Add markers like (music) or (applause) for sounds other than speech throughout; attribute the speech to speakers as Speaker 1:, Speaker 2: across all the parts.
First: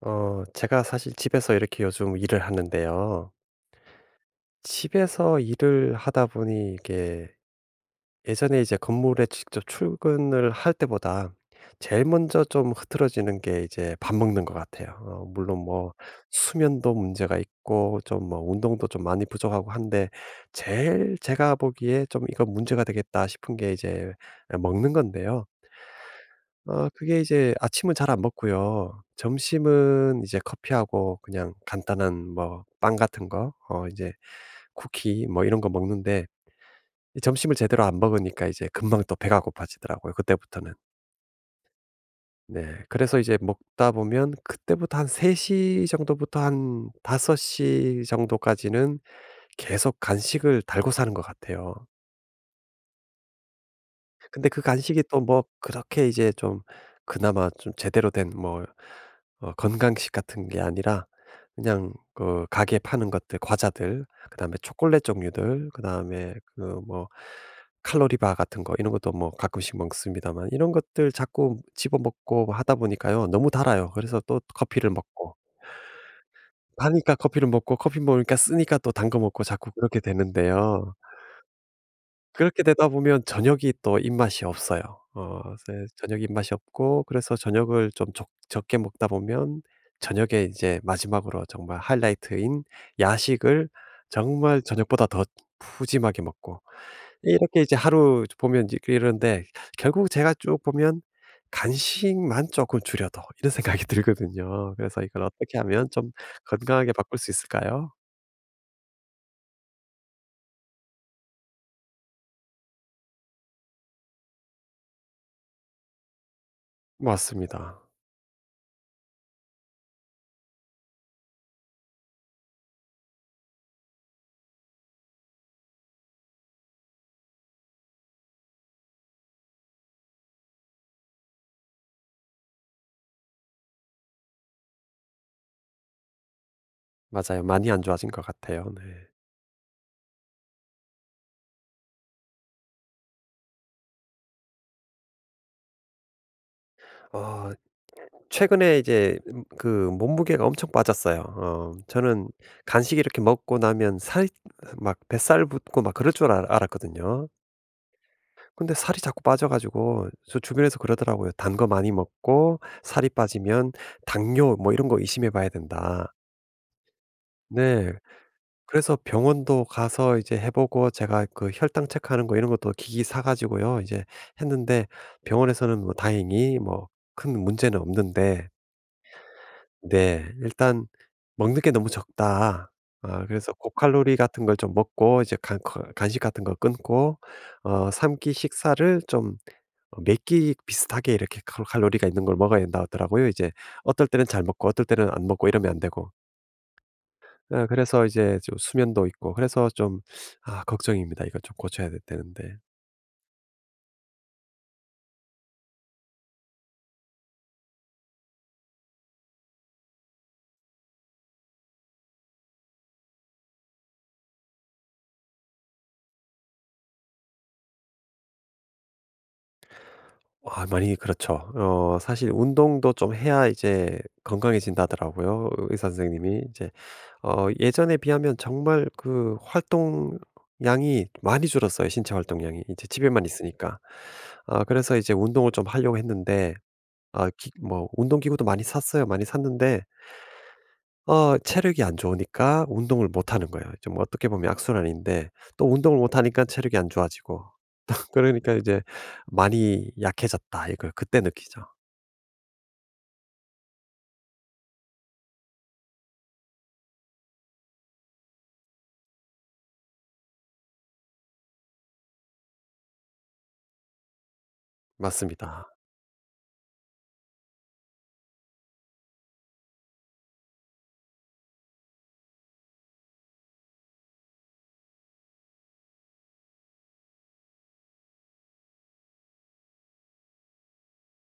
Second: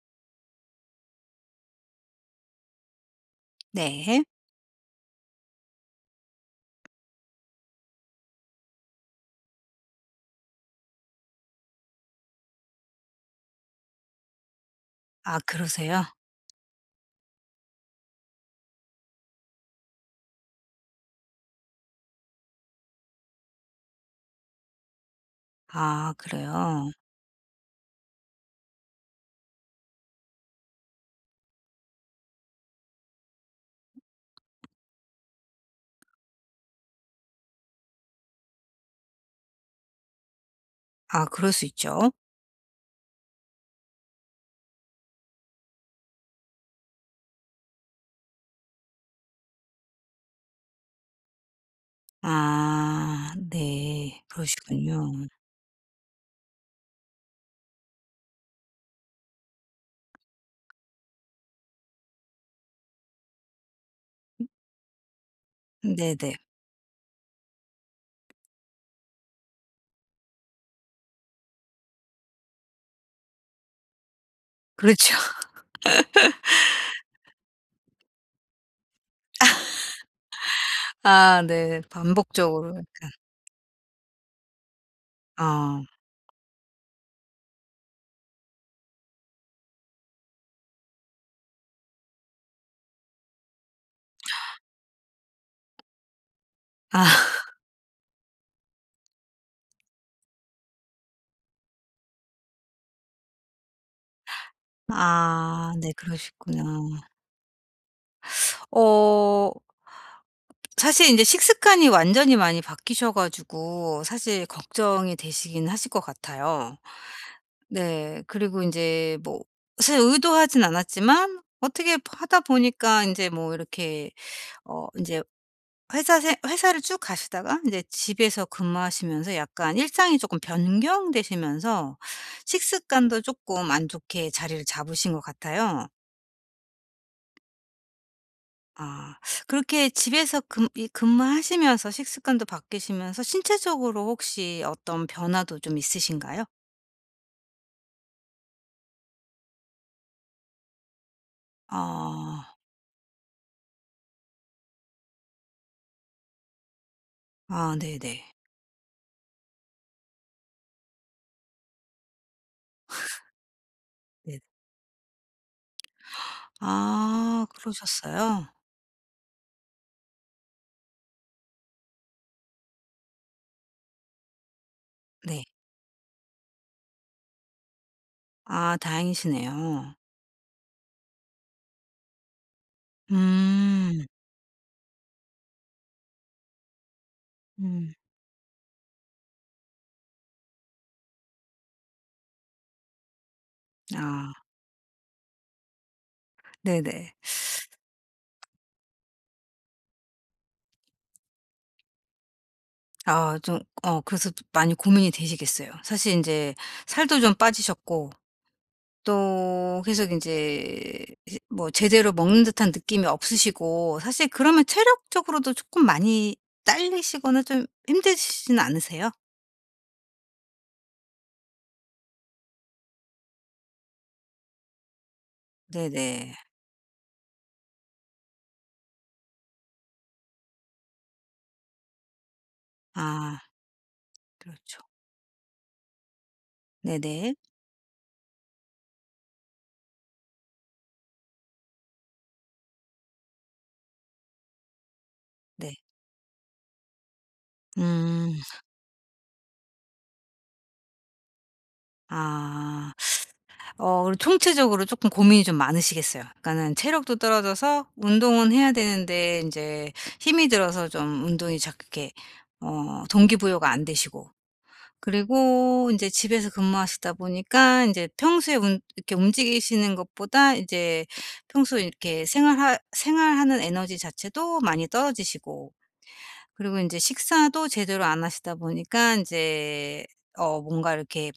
Speaker 1: 제가 사실 집에서 이렇게 요즘 일을 하는데요.
Speaker 2: 네.
Speaker 1: 집에서 일을 하다 보니 이게 예전에 이제 건물에 직접 출근을 할 때보다 제일 먼저 좀 흐트러지는 게 이제 밥 먹는 것 같아요.
Speaker 2: 아
Speaker 1: 물론 뭐
Speaker 2: 그러세요?
Speaker 1: 수면도 문제가 있고 좀 뭐 운동도 좀 많이 부족하고 한데 제일 제가 보기에 좀 '이거 문제가 되겠다.' 싶은 게 이제 예 먹는 건데요.
Speaker 2: 아 그래요?
Speaker 1: 그게 이제 아침은 잘 안 먹고요. 점심은 이제 커피하고 그냥 간단한 뭐 빵 같은 거 이제 쿠키 뭐 이런 거 먹는데 이 점심을 제대로 안 먹으니까 이제 금방 또 배가 고파지더라고요 그때부터는.
Speaker 2: 아 그럴 수 있죠.
Speaker 1: 네. 그래서 이제 먹다 보면 그때부터 한 3시 정도부터 한 5시 정도까지는 계속 간식을 달고 사는 것 같아요.
Speaker 2: 아 네.
Speaker 1: 근데 그 간식이 또
Speaker 2: 그러시군요.
Speaker 1: 뭐 그렇게 이제 좀 그나마 좀 제대로 된 뭐 건강식 같은 게 아니라 그냥 그 가게 파는 것들 과자들 그다음에 초콜릿 종류들 그다음에
Speaker 2: 네네.
Speaker 1: 그 뭐 칼로리바 같은 거 이런 것도 뭐 가끔씩 먹습니다만 이런 것들 자꾸 집어 먹고 하다 보니까요. 너무 달아요. 그래서 또 커피를
Speaker 2: 그렇죠.
Speaker 1: 먹고.
Speaker 2: (laughs)
Speaker 1: 하니까 커피를 먹고 커피 먹으니까 쓰니까 또 단 거 먹고 자꾸 그렇게 되는데요.
Speaker 2: 아 네.
Speaker 1: 그렇게
Speaker 2: 반복적으로
Speaker 1: 되다 보면 저녁이 또 입맛이 없어요. 어
Speaker 2: 아.
Speaker 1: 그래서 저녁 입맛이 없고 그래서 저녁을 좀 적 적게 먹다 보면 저녁에 이제 마지막으로 정말 하이라이트인 야식을 정말 저녁보다 더 푸짐하게 먹고
Speaker 2: 아. (laughs)
Speaker 1: 이렇게 이제 하루 보면 이제 이러는데 결국 제가 쭉 보면 '간식만 조금 줄여도.' 이런 (laughs) 생각이 들거든요. 그래서 이걸 어떻게
Speaker 2: 아
Speaker 1: 하면
Speaker 2: 네
Speaker 1: 좀
Speaker 2: 그러시구나.
Speaker 1: 건강하게 바꿀 수 있을까요?
Speaker 2: 어 사실 이제 식습관이 완전히 많이 바뀌셔 가지고 사실 걱정이 되시긴 하실 것 같아요.
Speaker 1: 맞습니다.
Speaker 2: 네. 그리고 이제 뭐 사실 의도하진 않았지만 어떻게 하다 보니까 이제 뭐 이렇게 어이제 회사를 쭉 가시다가 이제 집에서 근무하시면서 약간 일상이 조금 변경되시면서 식습관도 쪼끔 안 좋게 자리를 잡으신 것 같아요.
Speaker 1: 맞아요. 많이 안 좋아진 것 같아요. 네.
Speaker 2: 아 그렇게 집에서 근 이 근무하시면서 식습관도 바뀌시면서 신체적으로 혹시 어떤 변화도 좀 있으신가요?
Speaker 1: 어 최근에 이제 그 몸무게가 엄청 빠졌어요. 어 저는
Speaker 2: 아.
Speaker 1: 간식 이렇게 먹고 나면 살이 막 뱃살 붙고 막 그럴 줄 알 알았거든요.
Speaker 2: 아 네네.
Speaker 1: 근데 살이 자꾸 빠져 가지고 저 주변에서 그러더라고요. "단 거 많이 먹고 살이 빠지면
Speaker 2: 네.
Speaker 1: 당뇨 뭐 이런 거 의심해 봐야 된다."
Speaker 2: 아
Speaker 1: 네.
Speaker 2: 그러셨어요?
Speaker 1: 그래서 병원도 가서 이제 해 보고 제가 그 혈당 체크하는 거 이런 것도 기기 사 가지고요. 이제 했는데
Speaker 2: 네.
Speaker 1: 병원에서는 뭐 다행히 뭐 큰 문제는 없는데
Speaker 2: 아 다행이시네요.
Speaker 1: 네. 일단 먹는 게 너무 적다. 아 그래서
Speaker 2: 음.
Speaker 1: 고칼로리 같은 걸 좀 먹고 이제 간 거 간식 같은 거 끊고
Speaker 2: 음.
Speaker 1: 3 끼 식사를 좀 몇끼 비슷하게 이렇게 칼 칼로리가 있는 걸 먹어야 된다 하더라고요. 이제 어떨 때는
Speaker 2: 아
Speaker 1: 잘 먹고 어떨 때는 안 먹고 이러면 안 되고.
Speaker 2: 네네.
Speaker 1: 아, 그래서 이제 좀 수면도 있고 그래서 좀 아 걱정입니다. 이걸 좀 고쳐야 되 되는데.
Speaker 2: 아 좀 그래서 많이 고민이 되시겠어요. 사실 이제 살도 좀 빠지셨고 또 계속 이제 뭐 제대로 먹는 듯한 느낌이 없으시고 사실 그러면 체력적으로도 조금 많이 딸리시거나 좀 힘드시진 않으세요?
Speaker 1: 아 많이 그렇죠. 사실 운동도 좀 해야 이제 건강해진다더라고요. 의사
Speaker 2: 네네.
Speaker 1: 선생님이 이제 예전에 비하면 정말 그 활동량이 많이 줄었어요, 신체 활동량이. 이제 집에만
Speaker 2: 아
Speaker 1: 있으니까. 아
Speaker 2: 그렇죠.
Speaker 1: 그래서 이제 운동을 좀 하려고 했는데 아
Speaker 2: 네네.
Speaker 1: 기 뭐 운동 기구도 많이 샀어요. 많이 샀는데 체력이 안 좋으니까 운동을 못 하는 거예요. 좀 어떻게 보면 악순환인데 또
Speaker 2: 네.
Speaker 1: 운동을 못 하니까 체력이 안 좋아지고 (laughs)
Speaker 2: 음.
Speaker 1: 그러니까 이제 '많이 약해졌다.' 이걸 그때 느끼죠.
Speaker 2: 아. 그리고 총체적으로 조금 고민이 좀 많으시겠어요. 그러니까는 체력도 떨어져서 운동은 해야 되는데 이제 힘이 들어서 좀 운동이 자꾸 이렇게 동기부여가 안 되시고
Speaker 1: 맞습니다.
Speaker 2: 그리고 이제 집에서 근무하시다 보니까 이제 평소에 운 이렇게 움직이시는 것보다 이제 평소에 이렇게 생활하는 에너지 자체도 많이 떨어지시고 그리고 이제 식사도 제대로 안 하시다 보니까 이제 뭔가 이렇게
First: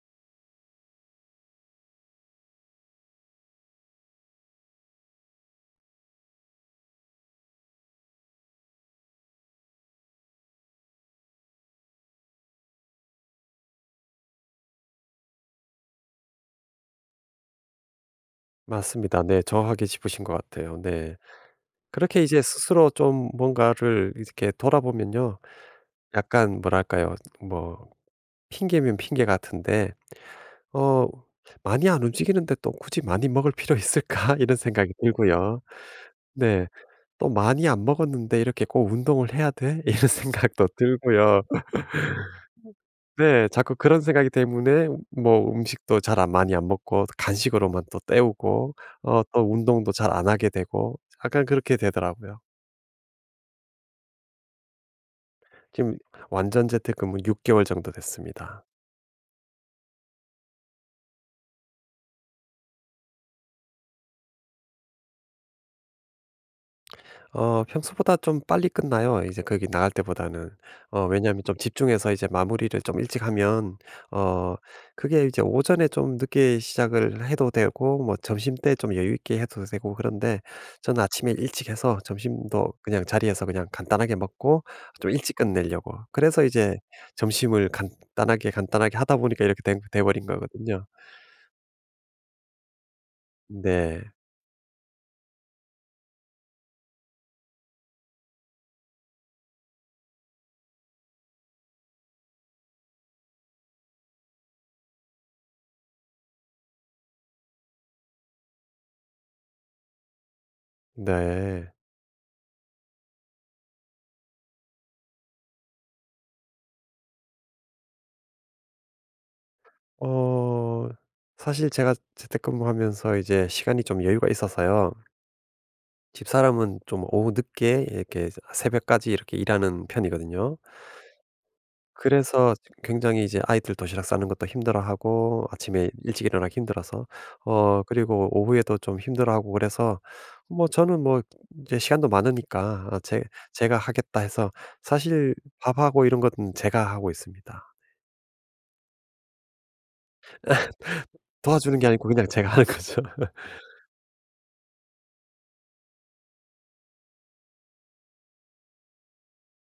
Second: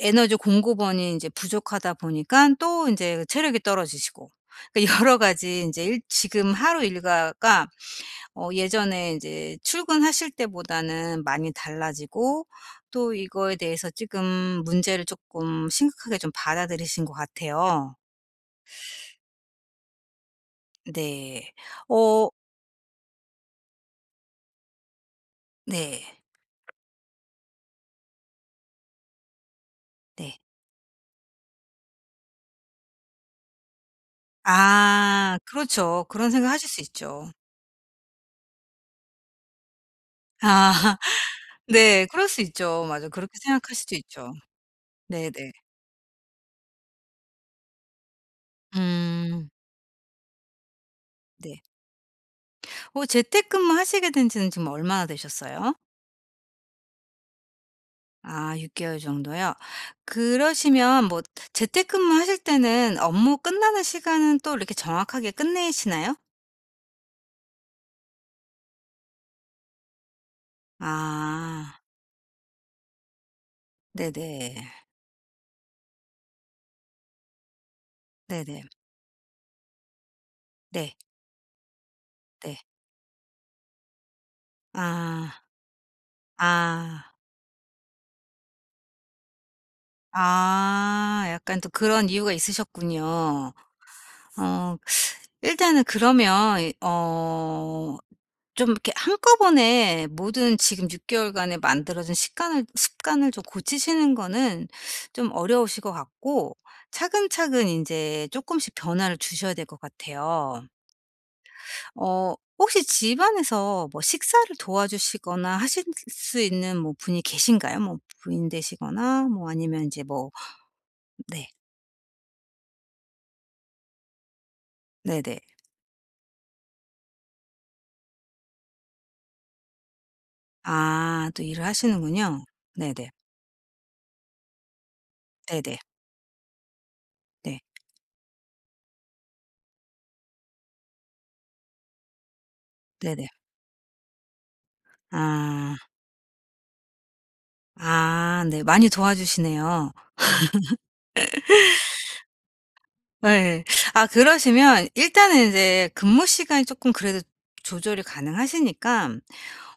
Speaker 2: 에너지 공급원이 이제 부족하다 보니까 또 인제 체력이 떨어지시고 그러니까 (laughs) 여러 가지 인제 일 지금 하루 일과가 예전에 인제 출근하실 때보다는 많이 달라지고 또 이거에 대해서 지금 문제를 쪼끔 심각하게 좀 받아들이신 것 같아요.
Speaker 1: 맞습니다. 네. 정확하게 짚으신 것 같아요. 네.
Speaker 2: 네.
Speaker 1: 그렇게
Speaker 2: 어
Speaker 1: 이제 스스로 좀 뭔가를 이렇게 돌아보면요.
Speaker 2: 네.
Speaker 1: 약간 뭐랄까요? 뭐 핑계면 핑계 같은데
Speaker 2: 네.
Speaker 1: 어 '많이 안 움직이는데 또 굳이 많이 먹을 필요 있을까?' (laughs) 이런 생각이
Speaker 2: 아
Speaker 1: 들고요.
Speaker 2: 그렇죠. 그런
Speaker 1: 네.
Speaker 2: 생각하실 수
Speaker 1: 또
Speaker 2: 있죠.
Speaker 1: '많이 안 먹었는데 이렇게 꼭 운동을 해야 돼?' (laughs) 이런 생각도
Speaker 2: 아 (laughs)
Speaker 1: 들고요.
Speaker 2: 네. 그럴 수 있죠. 맞아. 그렇게
Speaker 1: 네.
Speaker 2: 생각할
Speaker 1: 자꾸
Speaker 2: 수도
Speaker 1: 그런 생각이
Speaker 2: 있죠.
Speaker 1: 때문에 뭐
Speaker 2: 네네.
Speaker 1: 음식도 잘 안 많이 안 먹고 간식으로만 또 때우고
Speaker 2: 음.
Speaker 1: 또 운동도 잘 안 하게 되고 약간
Speaker 2: 네.
Speaker 1: 그렇게 되더라고요.
Speaker 2: 재택근무 하시게 된 지는 지금 얼마나 되셨어요?
Speaker 1: 지금 완전 재택근무 6 개월 정도
Speaker 2: 아
Speaker 1: 됐습니다.
Speaker 2: 6개월 개월 정도요? 그러시면 뭐 재택근무 하실 때는 업무 끝나는 시간은 또 이렇게 정확하게 끝내시나요?
Speaker 1: 평소보다 좀 빨리 끝나요. 이제 거기 나갈 때보다는. 왜냐하면 좀
Speaker 2: 아
Speaker 1: 집중해서 이제 마무리를 좀 일찍 하면
Speaker 2: 네네.
Speaker 1: 어 그게 이제 오전에 좀 늦게 시작을 해도 되고 뭐
Speaker 2: 네네.
Speaker 1: 점심때 좀 여유 있게 해도 되고 그런데
Speaker 2: 네.
Speaker 1: 저는 아침에 일찍 해서
Speaker 2: 네.
Speaker 1: 점심도 그냥 자리에서 그냥 간단하게 먹고 좀
Speaker 2: 아.
Speaker 1: 일찍 끝내려고. 그래서 이제
Speaker 2: 아.
Speaker 1: 점심을 간단하게, 간단하게 하다 보니까 이렇게 된 돼 버린 거거든요.
Speaker 2: 아 약간 또 그런 이유가 있으셨군요.
Speaker 1: 네.
Speaker 2: 어 일단은 그러면 좀 이렇게 한꺼번에 모든 지금 6개월간에 개월간에 만들어진 식관을 습관을 좀 고치시는 거는 좀 어려우실 것 같고 차근차근 인제 쪼끔씩 변화를 주셔야 될 것 같아요.
Speaker 1: 네.
Speaker 2: 혹시 집안에서 뭐 식사를 도와주시거나 하실 수 있는 뭐 분이 계신가요? 뭐 부인 되시거나 뭐 아니면 인제 뭐
Speaker 1: 어
Speaker 2: 네.
Speaker 1: 사실 제가 재택근무하면서 이제 시간이 좀 여유가 있어서요.
Speaker 2: 네네.
Speaker 1: 집사람은 좀 오후 늦게 이렇게 새벽까지 이렇게 일하는 편이거든요.
Speaker 2: 아 또 일을 하시는군요.
Speaker 1: 그래서
Speaker 2: 네네.
Speaker 1: 굉장히 이제 아이들 도시락 싸는 것도 힘들어하고
Speaker 2: 네네.
Speaker 1: 아침에 일찍 일어나기 힘들어서
Speaker 2: 네.
Speaker 1: 그리고 오후에도 좀 힘들어하고 그래서 뭐 저는 뭐 이제 시간도 많으니까 아 제
Speaker 2: 네네.
Speaker 1: 제가 하겠다 해서 사실
Speaker 2: 아.
Speaker 1: 밥하고 이런 것은 제가 하고 있습니다.
Speaker 2: 아 네. 많이 도와주시네요.
Speaker 1: 도와주는 게 아니고 그냥 제가 하는 거죠. (laughs)
Speaker 2: 네, 아 그러시면 일단은 이제 근무 시간이 조금 그래도 조절이 가능하시니까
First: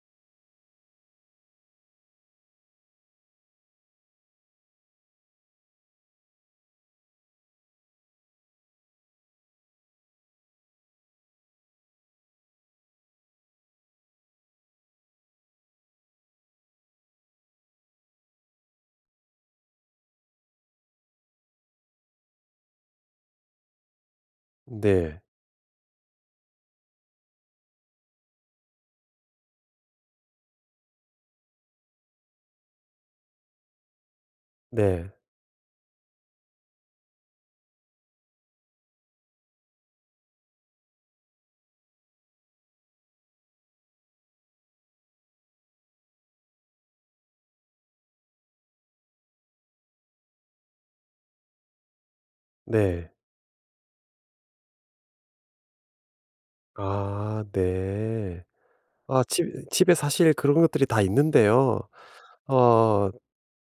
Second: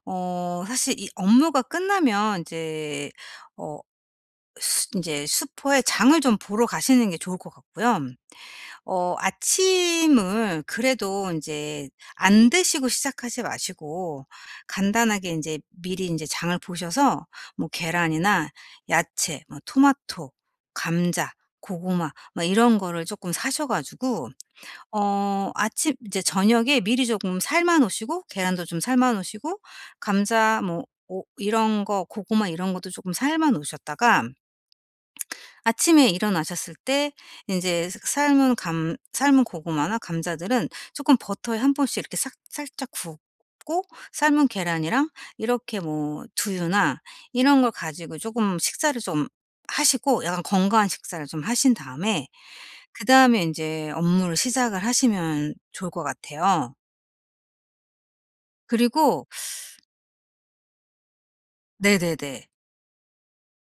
Speaker 2: 사실 이 업무가 끝나면 이제 어수제 슈퍼에 장을 좀 보러 가시는 게 좋을 것 같고요. 아침을 그래도 이제 안 드시고 시작하지 마시고 간단하게 이제 미리 이제 장을 보셔서 뭐 계란이나 야채, 뭐 토마토, 감자, 고구마 뭐 이런 거를 조금 사셔 가지고
Speaker 1: 네.
Speaker 2: 아침 이제 저녁에 미리 조금 삶아 놓으시고 계란도 좀 삶아 놓으시고 감자 뭐 오 이런 거 고구마 이런 것도 조금 삶아 놓으셨다가
Speaker 1: 네.
Speaker 2: 아침에 일어나셨을 때 이제 삶은 고구마나 감자들은 조금 버터에 한 번씩 이렇게 싹 살짝 굽고 삶은 계란이랑 이렇게 뭐 두유나 이런 걸 가지고 조금 식사를 좀 하시고 약간 건강한 식사를 좀 하신 다음에
Speaker 1: 네.
Speaker 2: 그다음에 인제 업무를 시작을 하시면 좋을 것 같아요.
Speaker 1: 아 네. 아
Speaker 2: 그리고
Speaker 1: 집 집에 사실 그런 것들이 다 있는데요.
Speaker 2: 네네네.
Speaker 1: 어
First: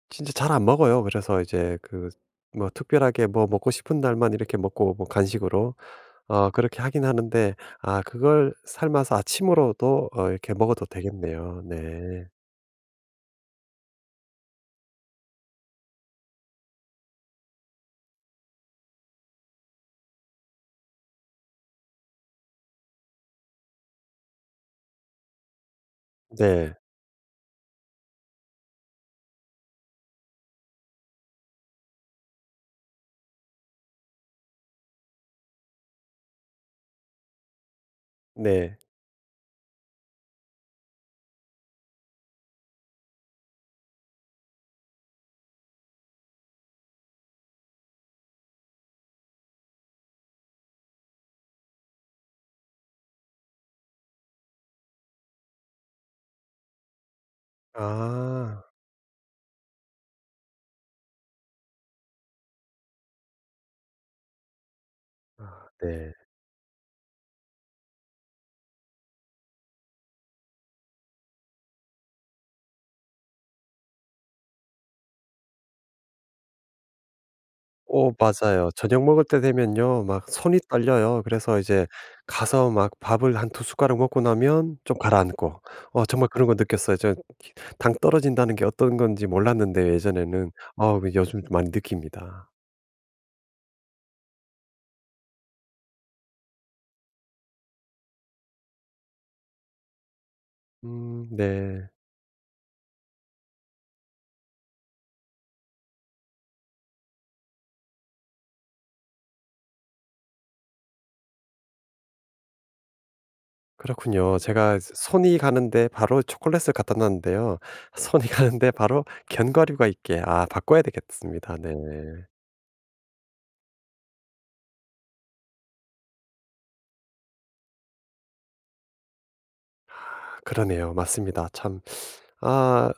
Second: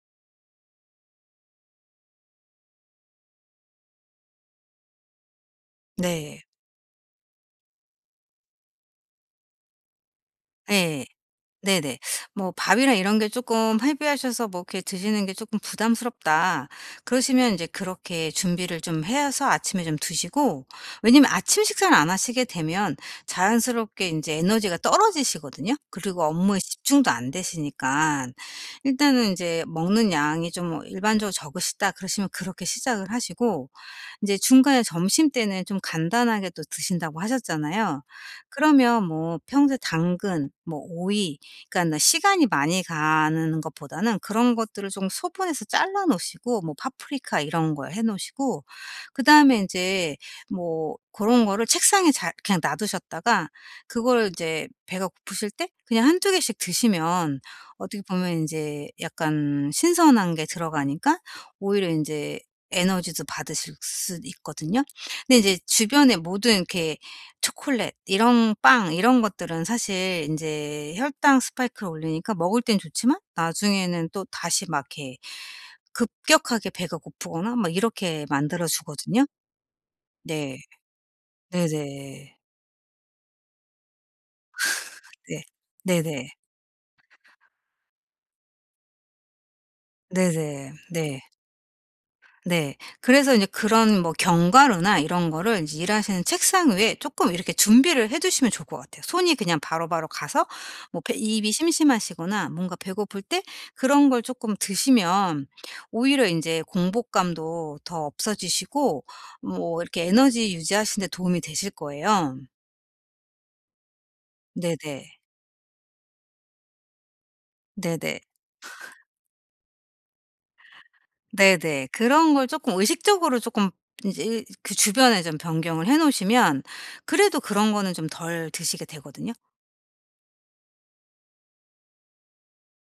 Speaker 1: 진짜 잘 안 먹어요. 그래서 이제 그 뭐 특별하게 뭐 먹고 싶은 날만 이렇게 먹고 뭐 간식으로
Speaker 2: 네.
Speaker 1: 그렇게 하긴 하는데 아 그걸 삶아서 아침으로도 이렇게 먹어도
Speaker 2: 예.
Speaker 1: 되겠네요.
Speaker 2: 네네.
Speaker 1: 네.
Speaker 2: 뭐 "밥이나 이런 게 조금 헤비하셔서 뭐 이렇게 드시는 게 조금 부담스럽다." 그러시면 이제 그렇게 준비를 좀 해서 아침에 좀 드시고 왜냐면 아침 식사를 안 하시게 되면 자연스럽게 이제 에너지가 떨어지시거든요. 그리고 업무에
Speaker 1: 네.
Speaker 2: 집중도 안 되시니까 일단은 이제 "먹는 양이 좀 뭐 일반적으로 적으시다." 그러시면 그렇게 시작을 하시고 이제 중간에 점심때는 좀 간단하게 또 드신다고 하셨잖아요.
Speaker 1: 네.
Speaker 2: 그러면 뭐 평소에 당근, 뭐 오이 그러니까 시간이 많이 가는 것보다는 그런 것들을 좀 소분해서 잘라 놓으시고 뭐 파프리카 이런 걸 해 놓으시고 그다음에 인제 뭐 고런 거를 책상에 잘 그냥 놔두셨다가 그걸 이제 배가 고프실 때 그냥 한두 개씩 드시면 어떻게 보면
Speaker 1: 아
Speaker 2: 인제 약간 신선한 게 들어가니까 오히려 인제 에너지도 받으실 수 있거든요. 근데 인제
Speaker 1: 네.
Speaker 2: 주변에 모든 이렇게 초콜릿 이런 빵 이런 것들은 사실 인제 혈당 스파이크를 올리니까 먹을 땐 좋지만 나중에는 또 다시 막 이렇게 급격하게 배가 고프거나 막
Speaker 1: 오
Speaker 2: 이렇게 만들어
Speaker 1: 맞아요. 저녁 먹을
Speaker 2: 주거든요.
Speaker 1: 때 되면요 막
Speaker 2: 네.
Speaker 1: 손이 떨려요. 그래서 이제
Speaker 2: 네네.
Speaker 1: 가서 막 밥을 한 두 숟가락 먹고 나면 좀
Speaker 2: 네.
Speaker 1: 가라앉고
Speaker 2: 네네.
Speaker 1: 정말 그런 거 느꼈어요. 저 당 떨어진다는 게 어떤 건지 몰랐는데 예전에는
Speaker 2: 네네.
Speaker 1: 그
Speaker 2: 네.
Speaker 1: 요즘 많이 느낍니다.
Speaker 2: 네. 그래서 이제 그런 뭐 견과류나 이런 거를 제 일하시는 책상 위에 조금 이렇게 준비를 해 두시면 좋을 것 같아요. 손이 그냥 바로바로 가서 뭐 배 입이
Speaker 1: 네.
Speaker 2: 심심하시거나 뭔가 배고플 때 그런 걸 쪼끔 드시면 오히려 인제 공복감도 더 없어지시고 뭐 이렇게 에너지 유지하시는 데 도움이 되실 거예요.
Speaker 1: 그렇군요. 제가
Speaker 2: 네네.
Speaker 1: 손이 가는데 바로 초콜릿을 갖다 놨는데요.
Speaker 2: 네네.
Speaker 1: 손이 (laughs) 가는데 바로 견과류가 있게 아 바꿔야 되겠습니다. 네.
Speaker 2: 네네. 그런 걸 쪼끔 의식적으로 쪼끔 인제 그 주변에 좀 변경을 해 놓으시면 그래도 그런 거는 좀 덜 드시게 되거든요.
Speaker 1: 그러네요. 맞습니다. 참 아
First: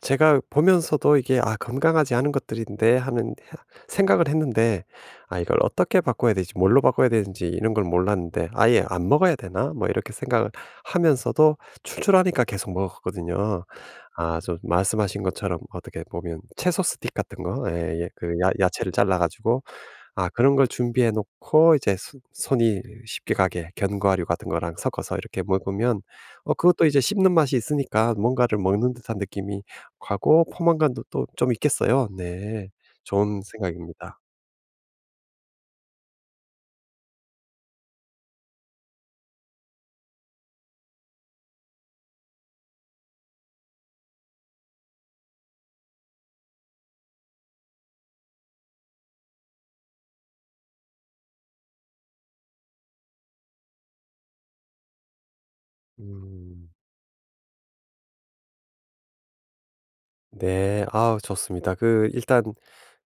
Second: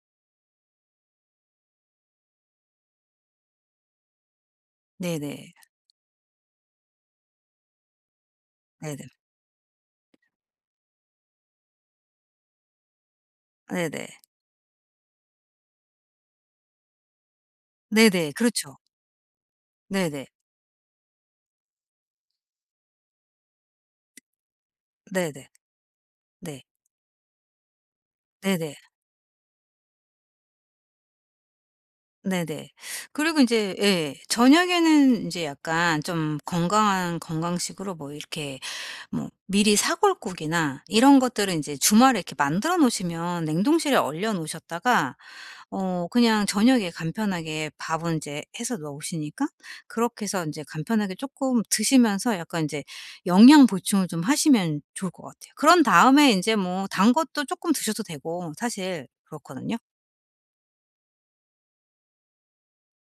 Speaker 1: 제가 보면서도 이게 '아 건강하지 않은 것들인데.' 하는 생각을 했는데 아
Speaker 2: 네네.
Speaker 1: 이걸 어떻게 바꿔야 되지 뭘로 바꿔야 되는지 이런 걸 몰랐는데 '아예
Speaker 2: 네네.
Speaker 1: 안 먹어야 되나?' 뭐 이렇게 생각을 하면서도 출출하니까 계속 먹었거든요.
Speaker 2: 네네.
Speaker 1: 아 좀 말씀하신 것처럼 어떻게 보면 채소 스틱 같은 거 예 예 그
Speaker 2: 네네.
Speaker 1: 야
Speaker 2: 그렇죠.
Speaker 1: 야채를 잘라 가지고
Speaker 2: 네네.
Speaker 1: 아 그런 걸 준비해 놓고 이제 손 손이 쉽게 가게 견과류 같은 거랑 섞어서 이렇게
Speaker 2: 네네.
Speaker 1: 먹으면
Speaker 2: 네.
Speaker 1: 그것도 이제 씹는 맛이 있으니까 뭔가를
Speaker 2: 네네.
Speaker 1: 먹는 듯한 느낌이 가고 포만감도 또 좀 있겠어요. 네.
Speaker 2: 네네. 그리고
Speaker 1: 좋은
Speaker 2: 인제 예
Speaker 1: 생각입니다.
Speaker 2: 저녁에는 인제 약간 좀 건강한 건강식으로 뭐 이렇게 뭐 미리 사골국이나 이런 것들은 이제 주말에 이렇게 만들어 놓으시면 냉동실에 얼려 놓으셨다가 그냥 저녁에 간편하게 밥은 인제 해서 넣으시니까 그렇게 해서 인제 간편하게 쪼끔 드시면서 약간 인제 영양 보충을 좀 하시면 좋을 것 같아요. 그런 다음에 인제
Speaker 1: 음.
Speaker 2: 뭐 단 것도 쪼끔 드셔도 되고 사실 그렇거든요.
Speaker 1: 네. 아우 좋습니다. 그 일단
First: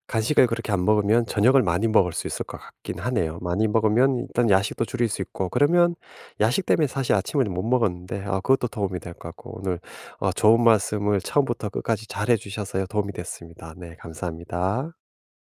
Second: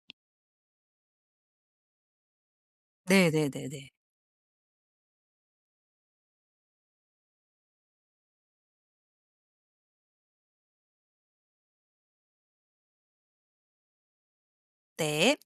Speaker 1: 간식을 그렇게 안 먹으면 저녁을 많이 먹을 수 있을 것 같긴 하네요. 많이
Speaker 2: 네네네네.
Speaker 1: 먹으면 일단 야식도 줄일 수 있고 그러면 야식 때문에 사실 아침을 못 먹었는데 아 그것도 도움이 될 것 같고 오늘 좋은 말씀을 처음부터 끝까지 잘해 주셔서요 도움이 됐습니다. 네, 감사합니다.
Speaker 2: 네.